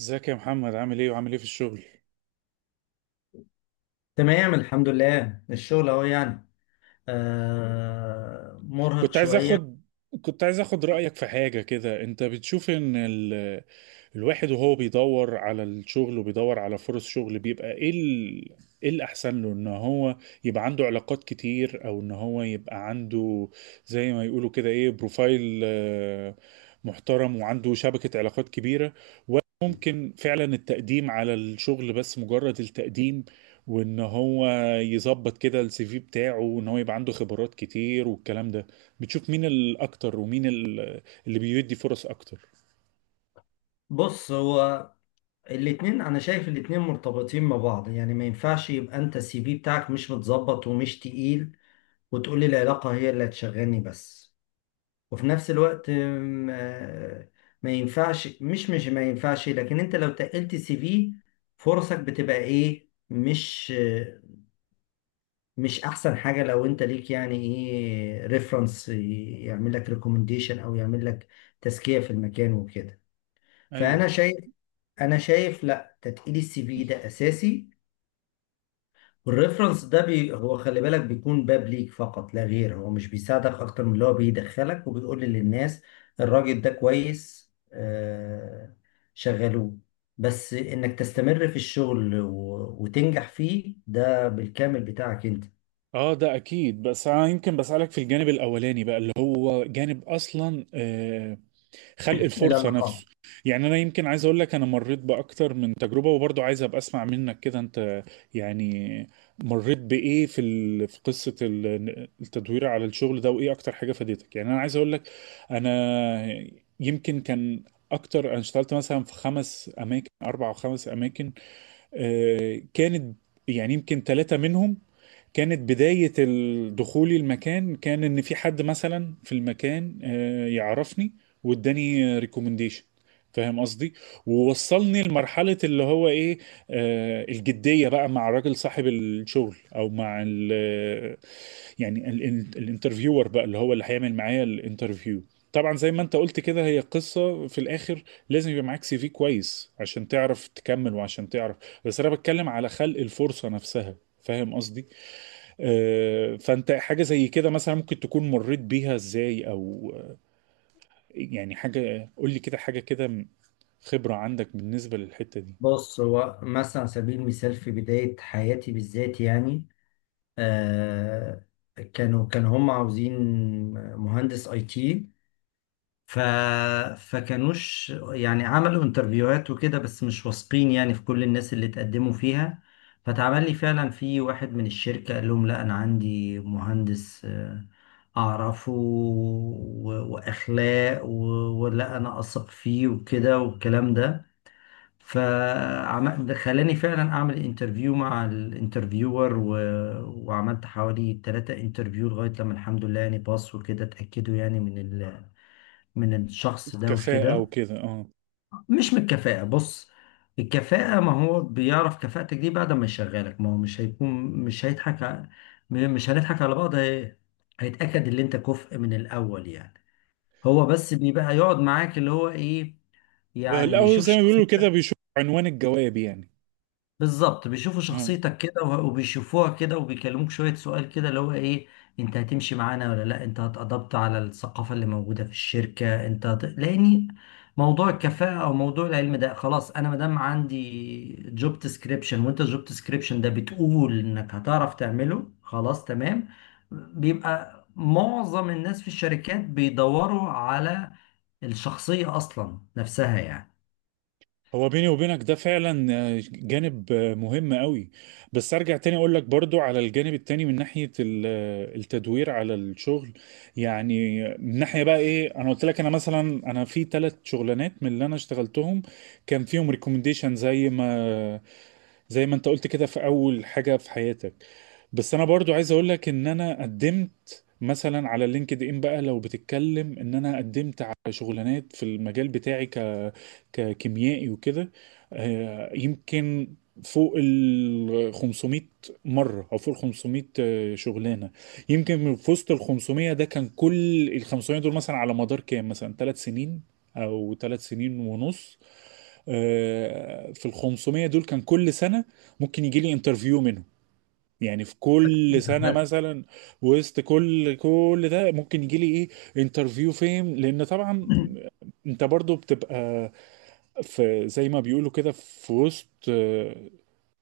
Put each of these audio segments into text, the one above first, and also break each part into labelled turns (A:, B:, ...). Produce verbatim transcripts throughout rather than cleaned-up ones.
A: ازيك يا محمد، عامل ايه وعامل ايه في الشغل؟
B: تمام، الحمد لله. الشغل اهو يعني، آه مرهق
A: كنت عايز
B: شوية.
A: اخد كنت عايز اخد رأيك في حاجة كده. انت بتشوف ان ال... الواحد وهو بيدور على الشغل وبيدور على فرص شغل بيبقى ايه ال... ايه الاحسن له؟ ان هو يبقى عنده علاقات كتير، او ان هو يبقى عنده زي ما يقولوا كده ايه، بروفايل آه، محترم وعنده شبكة علاقات كبيرة، ولا ممكن فعلا التقديم على الشغل، بس مجرد التقديم وان هو يظبط كده السي في بتاعه وان هو يبقى عنده خبرات كتير والكلام ده. بتشوف مين الاكتر ومين ال- اللي بيدي فرص اكتر؟
B: بص، هو الاتنين، انا شايف الاتنين مرتبطين ببعض. يعني ما ينفعش يبقى انت السي في بتاعك مش متظبط ومش تقيل، وتقولي العلاقة هي اللي هتشغلني بس. وفي نفس الوقت آم، آه، ما ينفعش، مش مش ما ينفعش. لكن انت لو تقلت السي في، فرصك بتبقى ايه؟ مش مش احسن حاجه لو انت ليك يعني ايه ريفرنس يعمل لك ريكومنديشن او يعمل لك تزكيه في المكان وكده.
A: ايوه.
B: فانا شايف انا شايف، لا، تتقيل السي في ده اساسي. والريفرنس ده بي هو، خلي بالك، بيكون باب ليك فقط لا غير. هو مش بيساعدك اكتر من اللي هو بيدخلك وبيقول للناس الراجل ده كويس، آه شغلوه. بس انك تستمر في الشغل و- وتنجح فيه ده بالكامل بتاعك انت.
A: اه ده اكيد، بس انا يمكن بسألك في الجانب الاولاني بقى اللي هو جانب اصلا آه، خلق الفرصة
B: العلاقات.
A: نفسه. يعني انا يمكن عايز اقول لك، انا مريت باكتر من تجربة وبرضه عايز ابقى اسمع منك كده. انت يعني مريت بايه في ال... في قصة ال- التدوير على الشغل ده؟ وايه اكتر حاجة فادتك؟ يعني انا عايز اقول لك، انا يمكن كان اكتر، انا اشتغلت مثلا في خمس اماكن، اربع او خمس اماكن. آه، كانت يعني يمكن ثلاثة منهم كانت بداية ال- دخولي المكان، كان ان في حد مثلا في المكان آه، يعرفني واداني ريكومنديشن. فاهم قصدي؟ ووصلني لمرحلة اللي هو ايه، آه الجدية بقى مع الراجل صاحب الشغل، او مع ال يعني ال- ال- الانترفيور بقى اللي هو اللي هيعمل معايا الانترفيو. طبعا زي ما انت قلت كده، هي قصة في الاخر لازم يبقى معاك سي في كويس عشان تعرف تكمل وعشان تعرف. بس انا بتكلم على خلق الفرصة نفسها. فاهم قصدي؟ آه، فانت حاجه زي كده مثلا ممكن تكون مريت بيها ازاي؟ او آه، يعني حاجه قول لي كده، حاجه كده، خبره عندك بالنسبه للحته دي.
B: بص، هو مثلا على سبيل المثال في بداية حياتي بالذات يعني، آه، كانوا كانوا هم عاوزين مهندس اي تي. ف فكانوش يعني عملوا انترفيوهات وكده، بس مش واثقين يعني في كل الناس اللي اتقدموا فيها. فتعمل لي فعلا في واحد من الشركة قال لهم لا، انا عندي مهندس، آه، اعرفه و- واخلاق و- ولا انا اثق فيه وكده والكلام ده. فخلاني فعلا اعمل انترفيو مع الانترفيور، و... وعملت حوالي ثلاثة انترفيو لغاية لما الحمد لله يعني باص وكده، اتأكدوا يعني من ال... من الشخص ده
A: كفاءه
B: وكده.
A: وكده، اه.
B: مش من الكفاءة، بص، الكفاءة ما هو بيعرف كفاءتك دي بعد ما يشغلك، ما هو مش هيكون، مش هيضحك ع- م- مش هنضحك على بعض. هي... هيتأكد ان انت كفء من الاول يعني. هو بس بيبقى يقعد معاك اللي هو ايه، يعني
A: الاول
B: بيشوف
A: زي ما بيقولوا كده
B: شخصيتك.
A: بيشوف عنوان الجواب، يعني.
B: بالظبط، بيشوفوا شخصيتك كده، و- وبيشوفوها كده، وبيكلموك شوية سؤال كده اللي هو ايه، انت هتمشي معانا ولا لا، انت هتأدبت على الثقافة اللي موجودة في الشركة؟ انت هت... لاني موضوع الكفاءة او موضوع العلم ده خلاص، انا مادام عندي جوب ديسكريبشن وانت الجوب ديسكريبشن ده بتقول انك هتعرف تعمله، خلاص تمام. بيبقى معظم الناس في الشركات بيدوروا على الشخصية اصلا نفسها يعني.
A: هو بيني وبينك ده فعلا آه، جانب آه، مهم قوي. بس ارجع تاني اقول لك برضو على الجانب التاني، من ناحية ال- آه، التدوير على الشغل. يعني من ناحية بقى ايه، انا قلت لك انا مثلا، انا في ثلاث شغلانات من اللي انا اشتغلتهم كان فيهم ريكومنديشن، زي ما زي ما انت قلت كده في اول حاجة في حياتك. بس انا برضو عايز اقول لك ان انا قدمت مثلا على لينكد ان. بقى لو بتتكلم ان انا قدمت على شغلانات في المجال بتاعي ك ككيميائي وكده، آه، يمكن فوق ال خمسمية مرة، او فوق ال خمسمية آه، شغلانة. يمكن من في وسط ال خمسمية ده كان كل ال خمسمية دول مثلا على مدار كام، مثلا ثلاث سنين او ثلاث سنين ونص. آه، في ال خمسمية دول كان كل سنة ممكن يجي لي انترفيو، يعني في كل سنة مثلا. وسط كل كل ده ممكن يجي لي ايه، انترفيو فين؟ لان طبعا انت برضو بتبقى في، زي ما بيقولوا كده، في وسط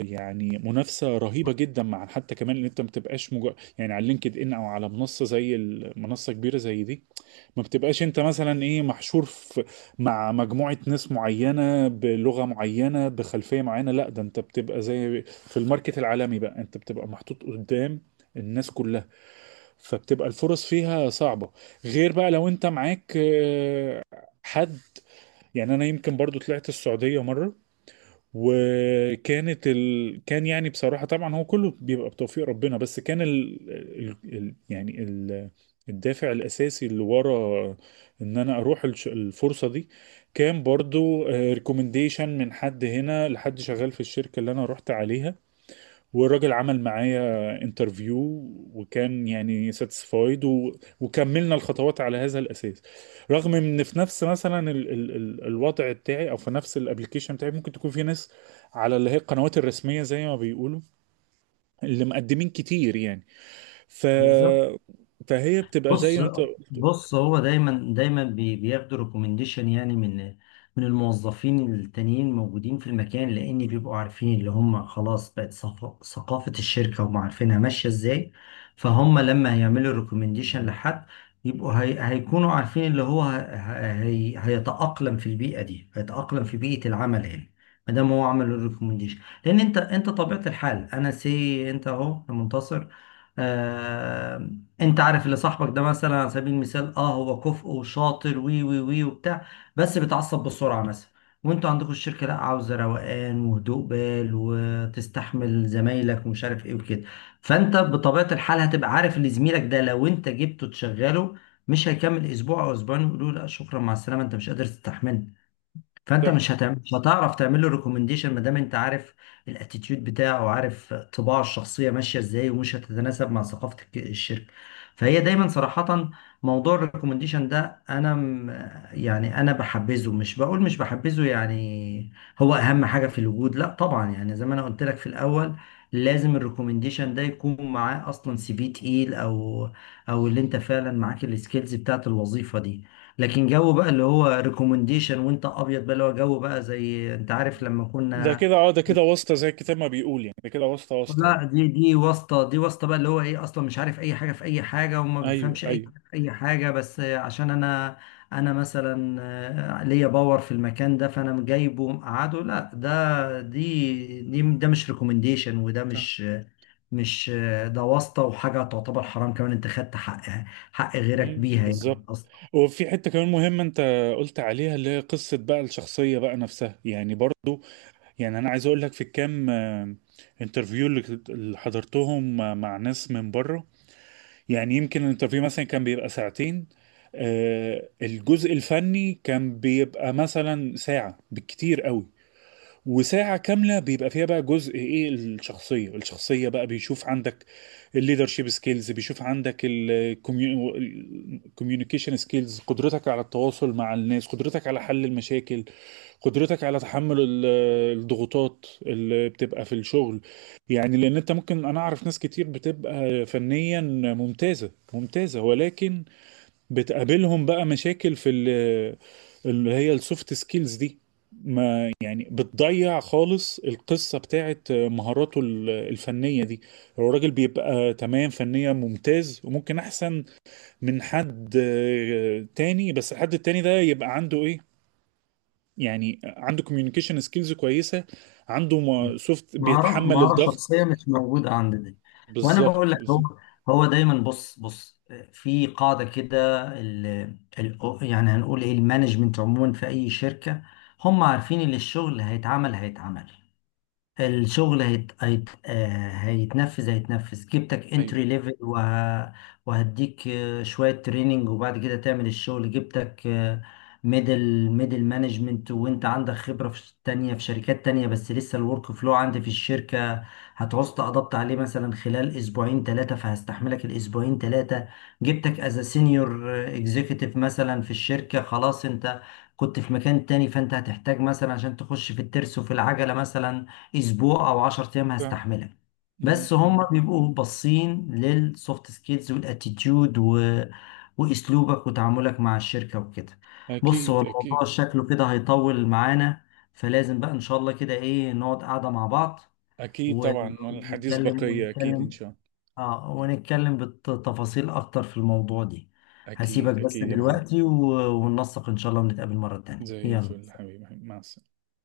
A: يعني منافسة رهيبة جدا، مع حتى كمان ان انت ما بتبقاش مجرد يعني على لينكد ان او على منصة زي المنصة كبيرة زي دي. ما بتبقاش انت مثلا ايه، محشور في مع مجموعة ناس معينة بلغة معينة بخلفية معينة. لا، ده انت بتبقى زي في الماركت العالمي بقى، انت بتبقى محطوط قدام الناس كلها. فبتبقى الفرص فيها صعبة، غير بقى لو انت معاك آه، حد. يعني انا يمكن برضو طلعت السعودية مرة، وكانت ال... كان يعني بصراحة طبعا هو كله بيبقى بتوفيق ربنا، بس كان ال... ال... ال... يعني ال... الدافع الأساسي اللي ورا إن أنا أروح الش... الفرصة دي كان برضو ريكومنديشن من حد هنا لحد شغال في الشركة اللي أنا رحت عليها. والراجل عمل معايا انترفيو، وكان يعني ساتسفايد، و... وكملنا الخطوات على هذا الاساس. رغم ان في نفس مثلا ال... ال... ال... الوضع بتاعي، او في نفس الابلكيشن بتاعي، ممكن تكون في ناس على اللي هي القنوات الرسميه زي ما بيقولوا اللي مقدمين كتير يعني. ف
B: بالظبط.
A: فهي بتبقى زي
B: بص
A: ما انت قلت-
B: بص هو دايما دايما بي- بياخدوا ريكومنديشن، يعني من من الموظفين التانيين موجودين في المكان، لان بيبقوا عارفين اللي هم خلاص بقت ثق- ثقافة الشركة، هم عارفينها ماشية ازاي. فهم لما هيعملوا ريكومنديشن لحد، يبقوا هي هيكونوا عارفين اللي هو ه- ه- هي هيتأقلم في البيئة دي، هيتأقلم في بيئة العمل هنا ما دام هو عمل الريكومنديشن. لان انت انت طبيعة الحال، انا سي انت اهو يا منتصر، آه، انت عارف اللي صاحبك ده مثلا على سبيل المثال، اه هو كفء وشاطر وي وي وي وبتاع، بس بيتعصب بسرعه مثلا، وانتوا عندكم الشركه لا، عاوزه روقان وهدوء بال وتستحمل زمايلك ومش عارف ايه وكده. فانت بطبيعه الحال هتبقى عارف ان زميلك ده لو انت جبته تشغله مش هيكمل اسبوع او اسبوعين، ويقولوا له لا شكرا مع السلامه، انت مش قادر تستحمله. فانت
A: صح.
B: مش هتعمل، مش هتعرف تعمل له ريكومنديشن، ما دام انت عارف الاتيتيود بتاعه وعارف طباعه الشخصيه ماشيه ازاي، ومش هتتناسب مع ثقافه الك- الشركه. فهي دايما صراحه، موضوع الريكومنديشن ده، انا م- يعني انا بحبذه، مش بقول مش بحبذه يعني هو اهم حاجه في الوجود، لا طبعا. يعني زي ما انا قلت لك في الاول، لازم الريكومنديشن ده يكون معاه اصلا سي في تقيل، او او اللي انت فعلا معاك السكيلز بتاعت الوظيفه دي. لكن جو بقى اللي هو ريكومنديشن وانت ابيض بقى اللي هو جو بقى زي انت عارف لما
A: ده
B: كنا،
A: كده اه، ده كده واسطه زي الكتاب ما بيقول، يعني ده كده واسطه واسطه
B: لا،
A: يعني.
B: دي دي واسطه. دي واسطه بقى اللي هو ايه اصلا مش عارف اي حاجه في اي حاجه، وما
A: ايوه،
B: بيفهمش اي
A: ايوه.
B: حاجه في اي حاجه، بس عشان انا، انا مثلا آه، ليا باور في المكان ده فانا جايبه مقعده، لا ده، دي دي ده مش ريكومنديشن، وده مش مش، آه، ده واسطه وحاجه تعتبر حرام كمان، انت خدت حق، حق غيرك
A: مم،
B: بيها يعني.
A: بالظبط. وفي حتة كمان مهمة انت قلت عليها، اللي هي قصة بقى الشخصية بقى نفسها يعني، برضو يعني انا عايز اقول لك في الكام آه، انترفيو اللي كنت- اللي حضرتهم مع مع ناس من بره. يعني يمكن الانترفيو مثلا كان بيبقى ساعتين. آه، الجزء الفني كان بيبقى مثلا ساعة بالكتير قوي، وساعة كاملة بيبقى فيها بقى جزء ايه، الشخصية. الشخصية بقى بيشوف عندك الليدرشيب سكيلز، بيشوف عندك الكوميونيكيشن سكيلز، قدرتك على التواصل مع الناس، قدرتك على حل المشاكل، قدرتك على تحمل ال- الضغوطات اللي بتبقى في الشغل. يعني لان انت ممكن، انا اعرف ناس كتير بتبقى فنيا ممتازة ممتازة، ولكن بتقابلهم بقى مشاكل في ال- اللي هي السوفت سكيلز دي. ما يعني بتضيع خالص القصة بتاعت مهاراته ال- الفنية دي. هو الراجل بيبقى تمام فنيا، ممتاز، وممكن أحسن من حد آه، تاني. بس الحد التاني ده يبقى عنده إيه، يعني عنده كوميونيكيشن سكيلز كويسة، عنده سوفت،
B: مهارة
A: بيتحمل
B: مهارة شخصية
A: الضغط.
B: مش موجودة عند دي. وأنا بقول
A: بالظبط،
B: لك هو،
A: بالظبط.
B: هو دايما، بص بص، في قاعدة كده، ال ال يعني هنقول إيه، المانجمنت عموما في أي شركة هم عارفين اللي الشغل هيتعمل هيتعمل، الشغل هيت... هيت... آه، هيتنفذ هيتنفذ، جبتك
A: أيوه.
B: انتري ليفل، وه... وهديك آه، شوية تريننج وبعد كده تعمل الشغل. جبتك ميدل ميدل مانجمنت وانت عندك خبرة في تانية في شركات تانية، بس لسه الورك فلو عندي في الشركة، هتعوز تقضبط عليه مثلا خلال اسبوعين ثلاثة، فهستحملك الاسبوعين ثلاثة. جبتك از سينيور اكزيكتيف مثلا في الشركة، خلاص انت كنت في مكان تاني، فانت هتحتاج مثلا عشان تخش في الترس وفي العجلة مثلا اسبوع او عشرة ايام،
A: صح.
B: هستحملها.
A: م-
B: بس
A: م.
B: هم بيبقوا باصين للسوفت سكيلز والاتيتيود و... واسلوبك وتعاملك مع الشركه وكده. بص، هو
A: أكيد
B: الموضوع
A: أكيد.
B: شكله كده هيطول معانا، فلازم بقى ان شاء الله كده ايه نقعد قاعده مع بعض
A: أكيد
B: و-
A: طبعا، والحديث
B: ونتكلم
A: بقية أكيد إن
B: ونتكلم،
A: شاء الله.
B: اه ونتكلم بالتفاصيل اكتر في الموضوع دي. هسيبك
A: أكيد
B: بس
A: أكيد يا محمد.
B: دلوقتي و... وننسق ان شاء الله ونتقابل مره تانية،
A: زي الفل
B: يلا.
A: حبيبي. مع السلامة.